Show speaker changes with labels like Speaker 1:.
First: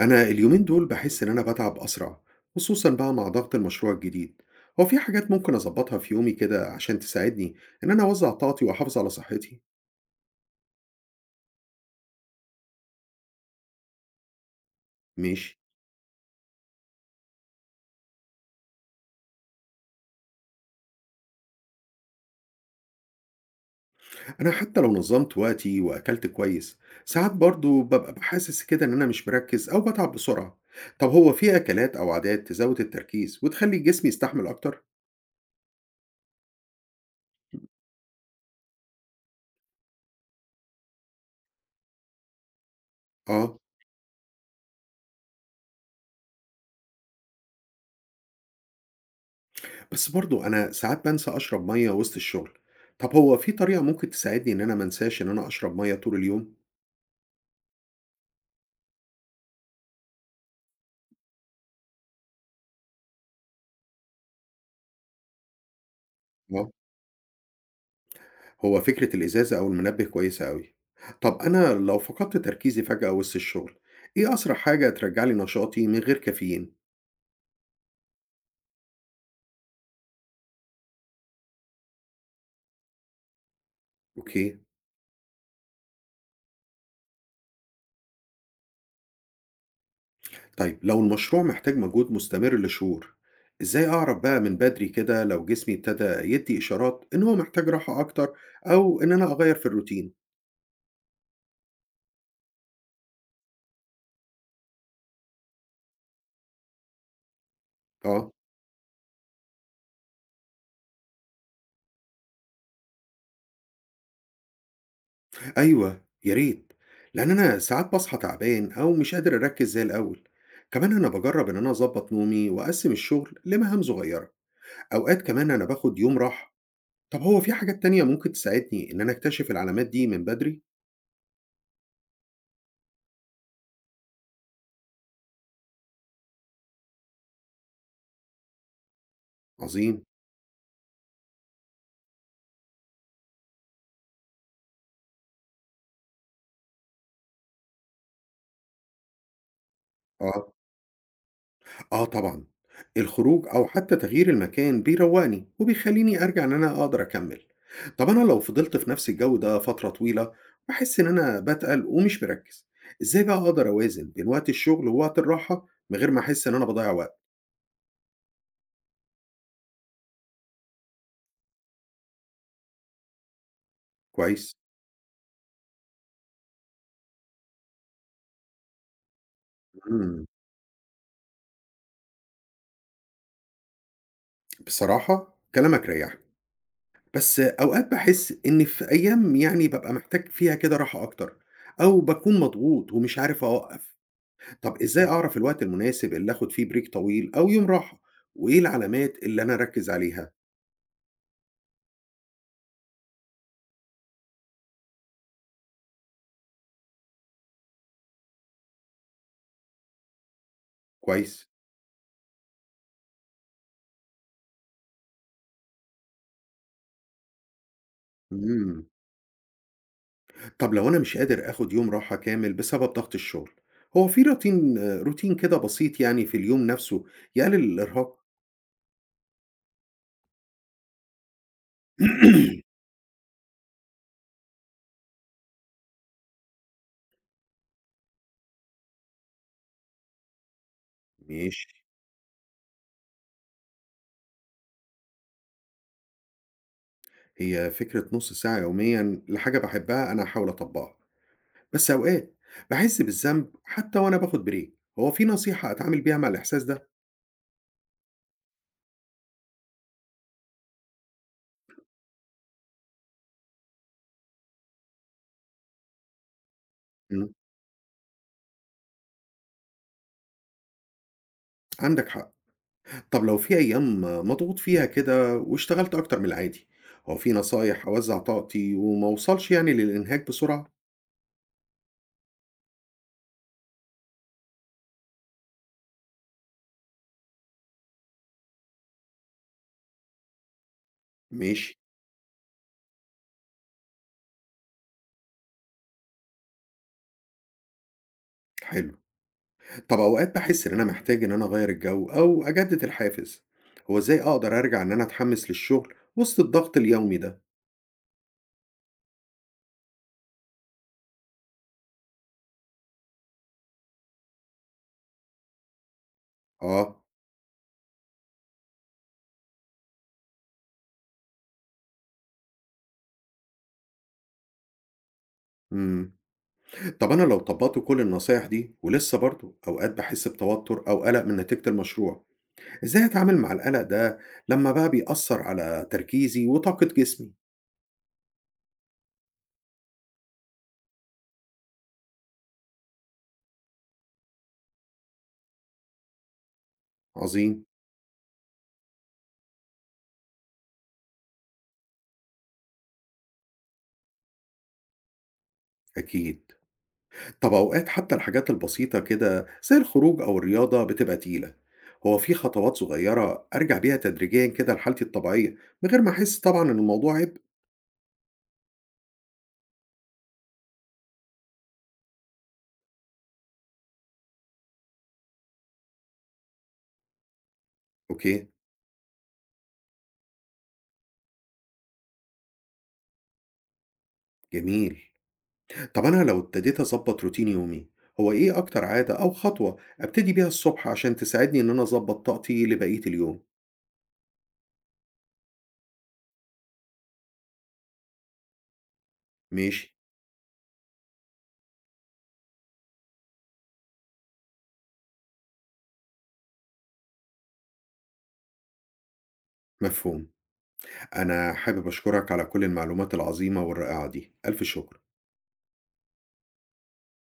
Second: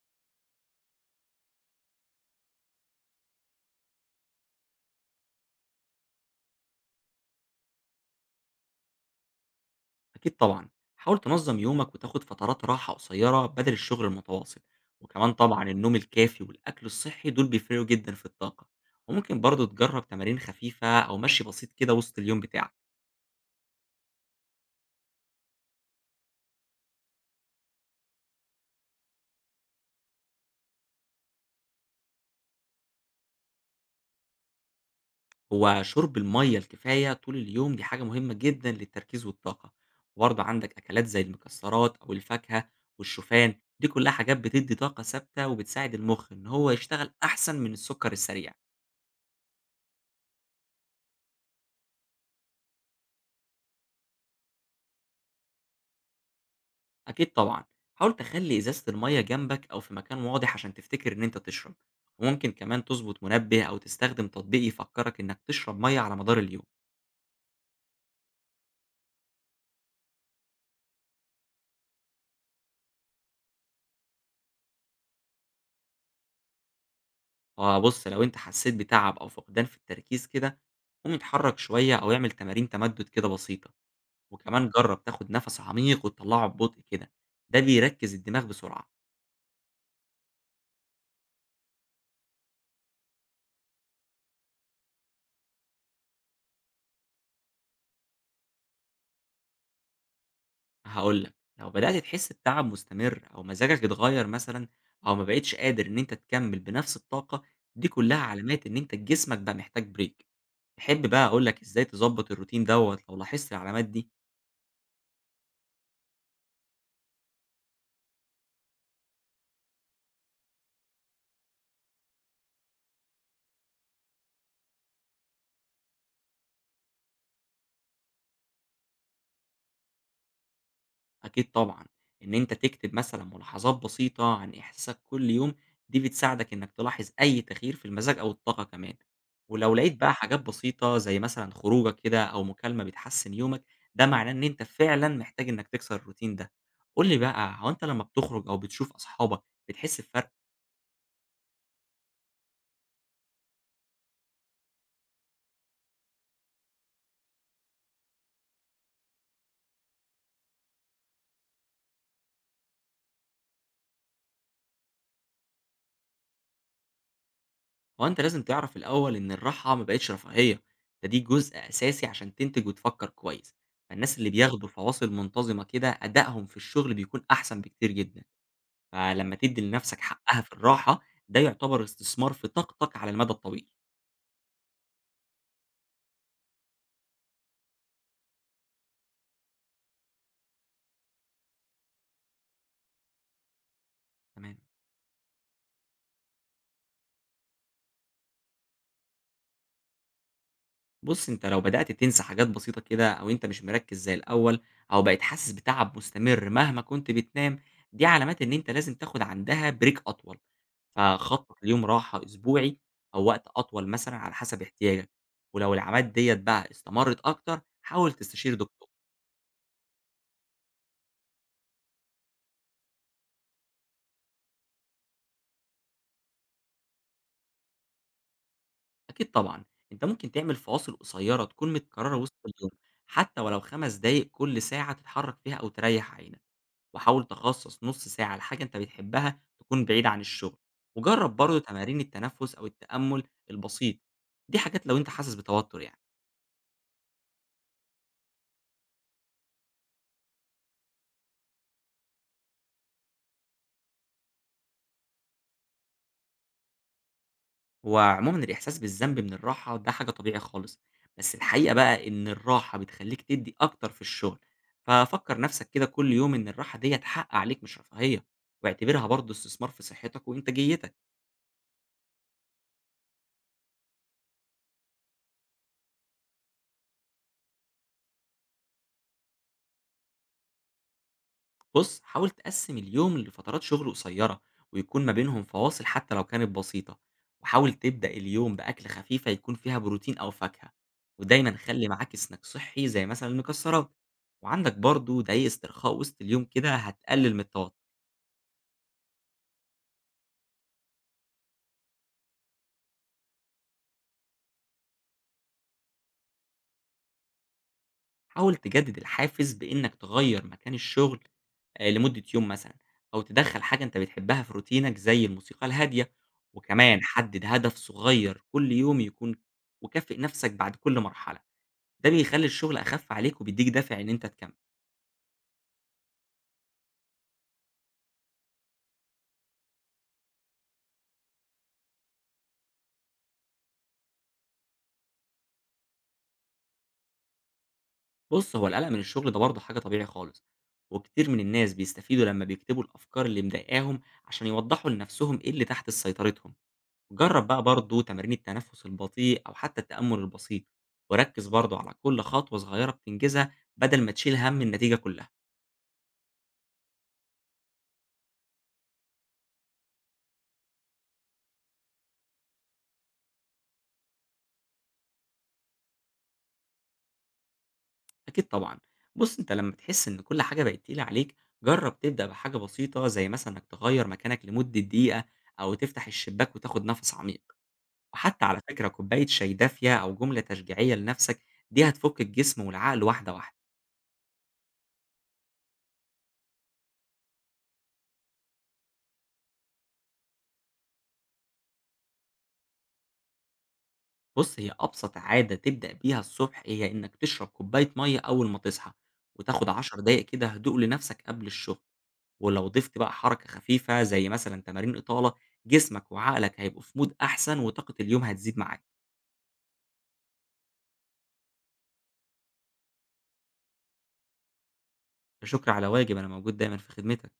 Speaker 1: أنا اليومين دول باحس إن أنا باتعب أسرع، خصوصًا بقى مع ضغط المشروع الجديد، هو في حاجات ممكن أضبطها في يومي كده عشان تساعدني إن أنا أوزع طاقتي وأحافظ على صحتي؟
Speaker 2: أكيد طبعًا، حاول تنظّم يومك وتاخد فترات راحة قصيرة بدل الشغل المتواصل، وكمان
Speaker 1: ماشي.
Speaker 2: طبعًا النوم الكافي والأكل الصحي دول بيفرقوا جدًا في الطاقة، وممكن برضه تجرّب تمارين خفيفة أو مشي بسيط كده وسط اليوم بتاعك.
Speaker 1: أنا حتى لو نظمت وقتي وأكلت كويس، ساعات برضه بابقى حاسس كده إن أنا مش مركز أو باتعب بسرعة، طب هو في أكلات أو عادات تزود التركيز وتخلي جسمي يستحمل أكتر؟
Speaker 2: هو شرب المَيّة الكفاية طول اليوم دي حاجة مهمة جدًا للتركيز والطاقة، وبرضه عندك أكلات زي المكسرات أو الفاكهة والشوفان،
Speaker 1: آه،
Speaker 2: دي كلها حاجات بتدّي طاقة ثابتة وبتساعد المخ إن هو يشتغل أحسن من السُكّر السريع.
Speaker 1: بس برضه أنا ساعات بانسى أشرب مَيّة وسط الشغل، طب هو في طريقة ممكن تساعدني إن أنا ما أنساش إن أنا أشرب مَيّة طول اليوم؟
Speaker 2: أكيد طبعًا، حاول تخلّي إزازة المَيّة جنبك أو في مكان واضح عشان تفتكر إن أنت تشرب، وممكن كمان تضبط منبه أو تستخدم تطبيق يفكّرك إنك تشرب مَيّة على مدار اليوم.
Speaker 1: آه. هو فكرة الإزازة أو المنبه كويسة أوي. طب أنا لو فقدت تركيزي فجأة وسط الشغل، إيه أسرع حاجة ترجّع لي نشاطي من غير كافيين؟
Speaker 2: فبُص، لو أنت حسّيت بتعب أو فقدان في التركيز كده، قوم اتحرك شوية أو اعمل تمارين تمدد كده بسيطة.
Speaker 1: أوكي.
Speaker 2: وكمان جرّب تاخد نَفَس عميق وتطلّعه ببطء كده، ده بيركّز الدماغ بسرعة.
Speaker 1: طيب لو المشروع محتاج مجهود مستمر لشهور، إزاي أعرف بقى من بدري كده لو جسمي ابتدى يدي إشارات إن هو محتاج راحة أكتر أو إن أنا أغير في الروتين؟
Speaker 2: هاقول لك، لو بدأت تحس بتعب مستمر أو مزاجك اتغيّر مثلًا أو ما بقيتش قادر إن أنت تكمّل بنفس الطاقة، دي كلّها
Speaker 1: آه.
Speaker 2: علامات إن أنت جسمك بقى محتاج break. تحب بقى أقول لك إزاي تضبّط الروتين دوّة لو لاحظت العلامات دي؟
Speaker 1: أيوه، يا ريت، لأن أنا ساعات باصحى تعبان أو مش قادر أركّز زي الأول. كمان أنا باجرّب إن أنا أضبّط نومي وأقسّم الشغل لمهام صغيرة. أوقات كمان أنا باخد يوم راحة، طب هو في حاجات تانية ممكن تساعدني إن أنا أكتشف العلامات دي من بدري؟
Speaker 2: أكيد طبعًا، إن أنت تكتب مثلًا ملاحظات بسيطة عن إحساسك كل يوم، دي بتساعدك إنك تلاحظ أي تغيير في المزاج أو الطاقة كمان، ولو لقيت
Speaker 1: عظيم.
Speaker 2: بقى حاجات بسيطة زي مثلًا خروجة كده أو مكالمة بتحسن يومك، ده معناه إن أنت فعلًا محتاج إنك تكسر الروتين ده. قُل لي بقى، هو أنت لمّا بتخرج أو بتشوف أصحابك بتحس بفرق؟
Speaker 1: آه، آه طبعًا، الخروج أو حتى تغيير المكان بيروقني وبيخليني أرجع إن أنا أقدر أكمل، طب أنا لو فضلت في نفس الجو ده فترة طويلة باحس إن أنا باتقل ومش مركز، إزاي بقى أقدر أوازن بين وقت الشغل ووقت الراحة من غير ما أحس إن أنا باضيع وقت؟
Speaker 2: هو أنت لازم تعرف الأول إن الراحة ما بقتش رفاهية، ده دي جزء أساسي عشان تنتج وتفكر كويس، فالناس اللي
Speaker 1: كويس.
Speaker 2: بياخدوا فواصل منتظمة كده أدائهم في الشغل بيكون أحسن بكتير جدًا. فلمّا تدّي لنفسك
Speaker 1: إمم.
Speaker 2: حقّها في الراحة، ده يعتبر استثمار في طاقتك على المدى الطويل.
Speaker 1: بصراحة كلامك ريحني. بس أوقات باحس إن في أيام يعني بابقى محتاج فيها كده راحة أكتر، أو باكون مضغوط ومش عارف أوقّف.
Speaker 2: تمام.
Speaker 1: طَب إزاي أعرف الوقت المناسب اللي آخُد فيه break طويل أو يوم راحة، وإيه العلامات اللي أنا أركّز عليها؟
Speaker 2: بُص، أنت لو بدأت تنسى حاجات بسيطة كده أو أنت مش مركّز زي الأول أو بقيت حاسس بتعب مستمر مهما كنت بتنام، دي علامات إن أنت لازم تاخد عندها break أطول،
Speaker 1: كويس.
Speaker 2: فخطّط ليوم راحة أسبوعي أو وقت أطول مثلًا على حسب احتياجك، ولو العلامات ديّة بقى استمرِّت أكتر، حاول تستشير
Speaker 1: إمم.
Speaker 2: دكتور.
Speaker 1: طَب لو أنا مش قادر آخُد يوم راحة كامل بسبب ضغط الشغل، هو في روتين كده بسيط يعني في اليوم نَفْسه يقلل الإرهاق؟
Speaker 2: أكيد طبعًا، أنت ممكن تعمل فواصل قصيّرة تكون متكرّرة وسط اليوم، حتى ولو 5 دقايق كل ساعة تتحرّك فيها أو تريّح عينك، وحاول تخصّص نُص ساعة لحاجة أنت بتحبها تكون بعيد عن الشغل، وجرّب برضه
Speaker 1: ماشي.
Speaker 2: تمارين التنفُّس أو التأمُّل البسيط، دي حاجات لو أنت حاسس بتوتُّر يعني.
Speaker 1: هي فكرة نُص ساعة يوميًا لحاجة باحبها أنا هاحاول أطبّقها. بس أوقات باحس بالذنب حتى وأنا باخد بريك، هو في نصيحة أتعامل بيها مع الإحساس ده؟
Speaker 2: هو عمومًا الإحساس بالذنب من الراحة ده حاجة طبيعي خالص، بس الحقيقة بقى إن الراحة بتخلّيك تدّي أكتر في الشغل، ففكّر نَفْسك كده كل يوم إن الراحة ديّة
Speaker 1: إمم.
Speaker 2: حق عليك مش رفاهية، واعتبرها برضه استثمار في صحّتك وإنتاجيتك.
Speaker 1: عندك حق. طب لو في أيام مضغوط فيها كده واشتغلت أكتر من العادي، هو في نصايح أوزع طاقتي وما أوصلش يعني للإنهاك بسرعة؟
Speaker 2: بص، حاول تقسم اليوم لفترات شغل قصيرة ويكون ما بينهم فواصل حتى لو كانت بسيطة، وحاول تبدأ اليوم بأكل خفيفة يكون فيها بروتين أو فاكهة، ودايما
Speaker 1: ماشي.
Speaker 2: خلي معاك سناك صحي زي مثلا المكسرات، وعندك برضو دقايق استرخاء وسط اليوم كده هتقلل من التوتر.
Speaker 1: حلو. طب أوقات باحس إن أنا محتاج إن أنا أغير الجو أو أجدد الحافز، هو إزاي أقدر أرجع إن أنا أتحمس للشغل وسط الضغط اليومي ده؟
Speaker 2: حاول تجدد الحافز بإنك تغير مكان الشغل، آه، لمدة يوم مثلا، أو تدخل حاجة أنت بتحبها في روتينك زي الموسيقى الهادية،
Speaker 1: آه.
Speaker 2: وكمان حدد هدف صغير كل يوم يكون، وكافئ نفسك بعد كل مرحلة، ده بيخلّي الشغل أخَف عليك وبيدّيك دافع إن أنت تكمّل.
Speaker 1: إمم. طب أنا لو طبقت كل النصايح دي ولسه برضه أوقات بحس بتوتر أو قلق من نتيجة المشروع، إزاي أتعامل مع القلق ده لما بقى بيأثر على تركيزي وطاقة جسمي؟
Speaker 2: بُص، هو القلق من الشغل ده برضه حاجة طبيعي خالص، وكتير من الناس بيستفيدوا لمّا بيكتبوا الأفكار اللي مضايقاهم عشان يوضّحوا لنَفْسهم إيه اللي تحت سيطرتهم. جرّب بقى
Speaker 1: عظيم.
Speaker 2: برضه تمارين التنفُّس البطيء أو حتى التأمُّل البسيط، وركِّز برضه على كل خطوة صغيرة بتنجزها بدل ما تشيل هَم النتيجة كُلّها.
Speaker 1: أكيد. طب أوقات حتى الحاجات البسيطة كده زي الخروج أو الرياضة بتبقى تقيلة. هو في خطوات صغيرة أرجع بيها تدريجيا كده لحالتي الطبيعية من غير ما أحس طبعا إن الموضوع عبء؟
Speaker 2: أكيد طبعًا. بُص، أنت لمّا تحس إن كل حاجة بقت تقيلة عليك، جرّب تبدأ بحاجة بسيطة زي مثلًا إنّك تغيّر مكانك لمدة دقيقة أو تفتح الشباك وتاخُد نَفَس عميق. وحتى
Speaker 1: أوكي.
Speaker 2: على فكرة كوباية شاي دافية أو جملة تشجيعية لنفسك، دي هتفك الجسم والعقل واحدة واحدة.
Speaker 1: جميل. طب أنا لو ابتديت أظبط روتين يومي، هو إيه أكتر عادة أو خطوة أبتدي بيها الصبح عشان تساعدني إن أنا أظبط طاقتي لبقية اليوم؟
Speaker 2: بص، هي أبسط عادة تبدأ بيها الصبح هي إنك تشرب كوباية مية أول ما تصحى وتاخد
Speaker 1: ماشي.
Speaker 2: 10 دقايق كده هدوء لنفسك قبل الشغل، ولو ضفت بقى حركة خفيفة زي مثلا تمارين إطالة، جسمك وعقلك هيبقوا في مود أحسن وطاقة اليوم هتزيد معاك.
Speaker 1: مفهوم. أنا حابب أشكرك على كل المعلومات العظيمة والرائعة دي، ألف شكر.
Speaker 2: شكرا على واجب، أنا موجود دايما في خدمتك.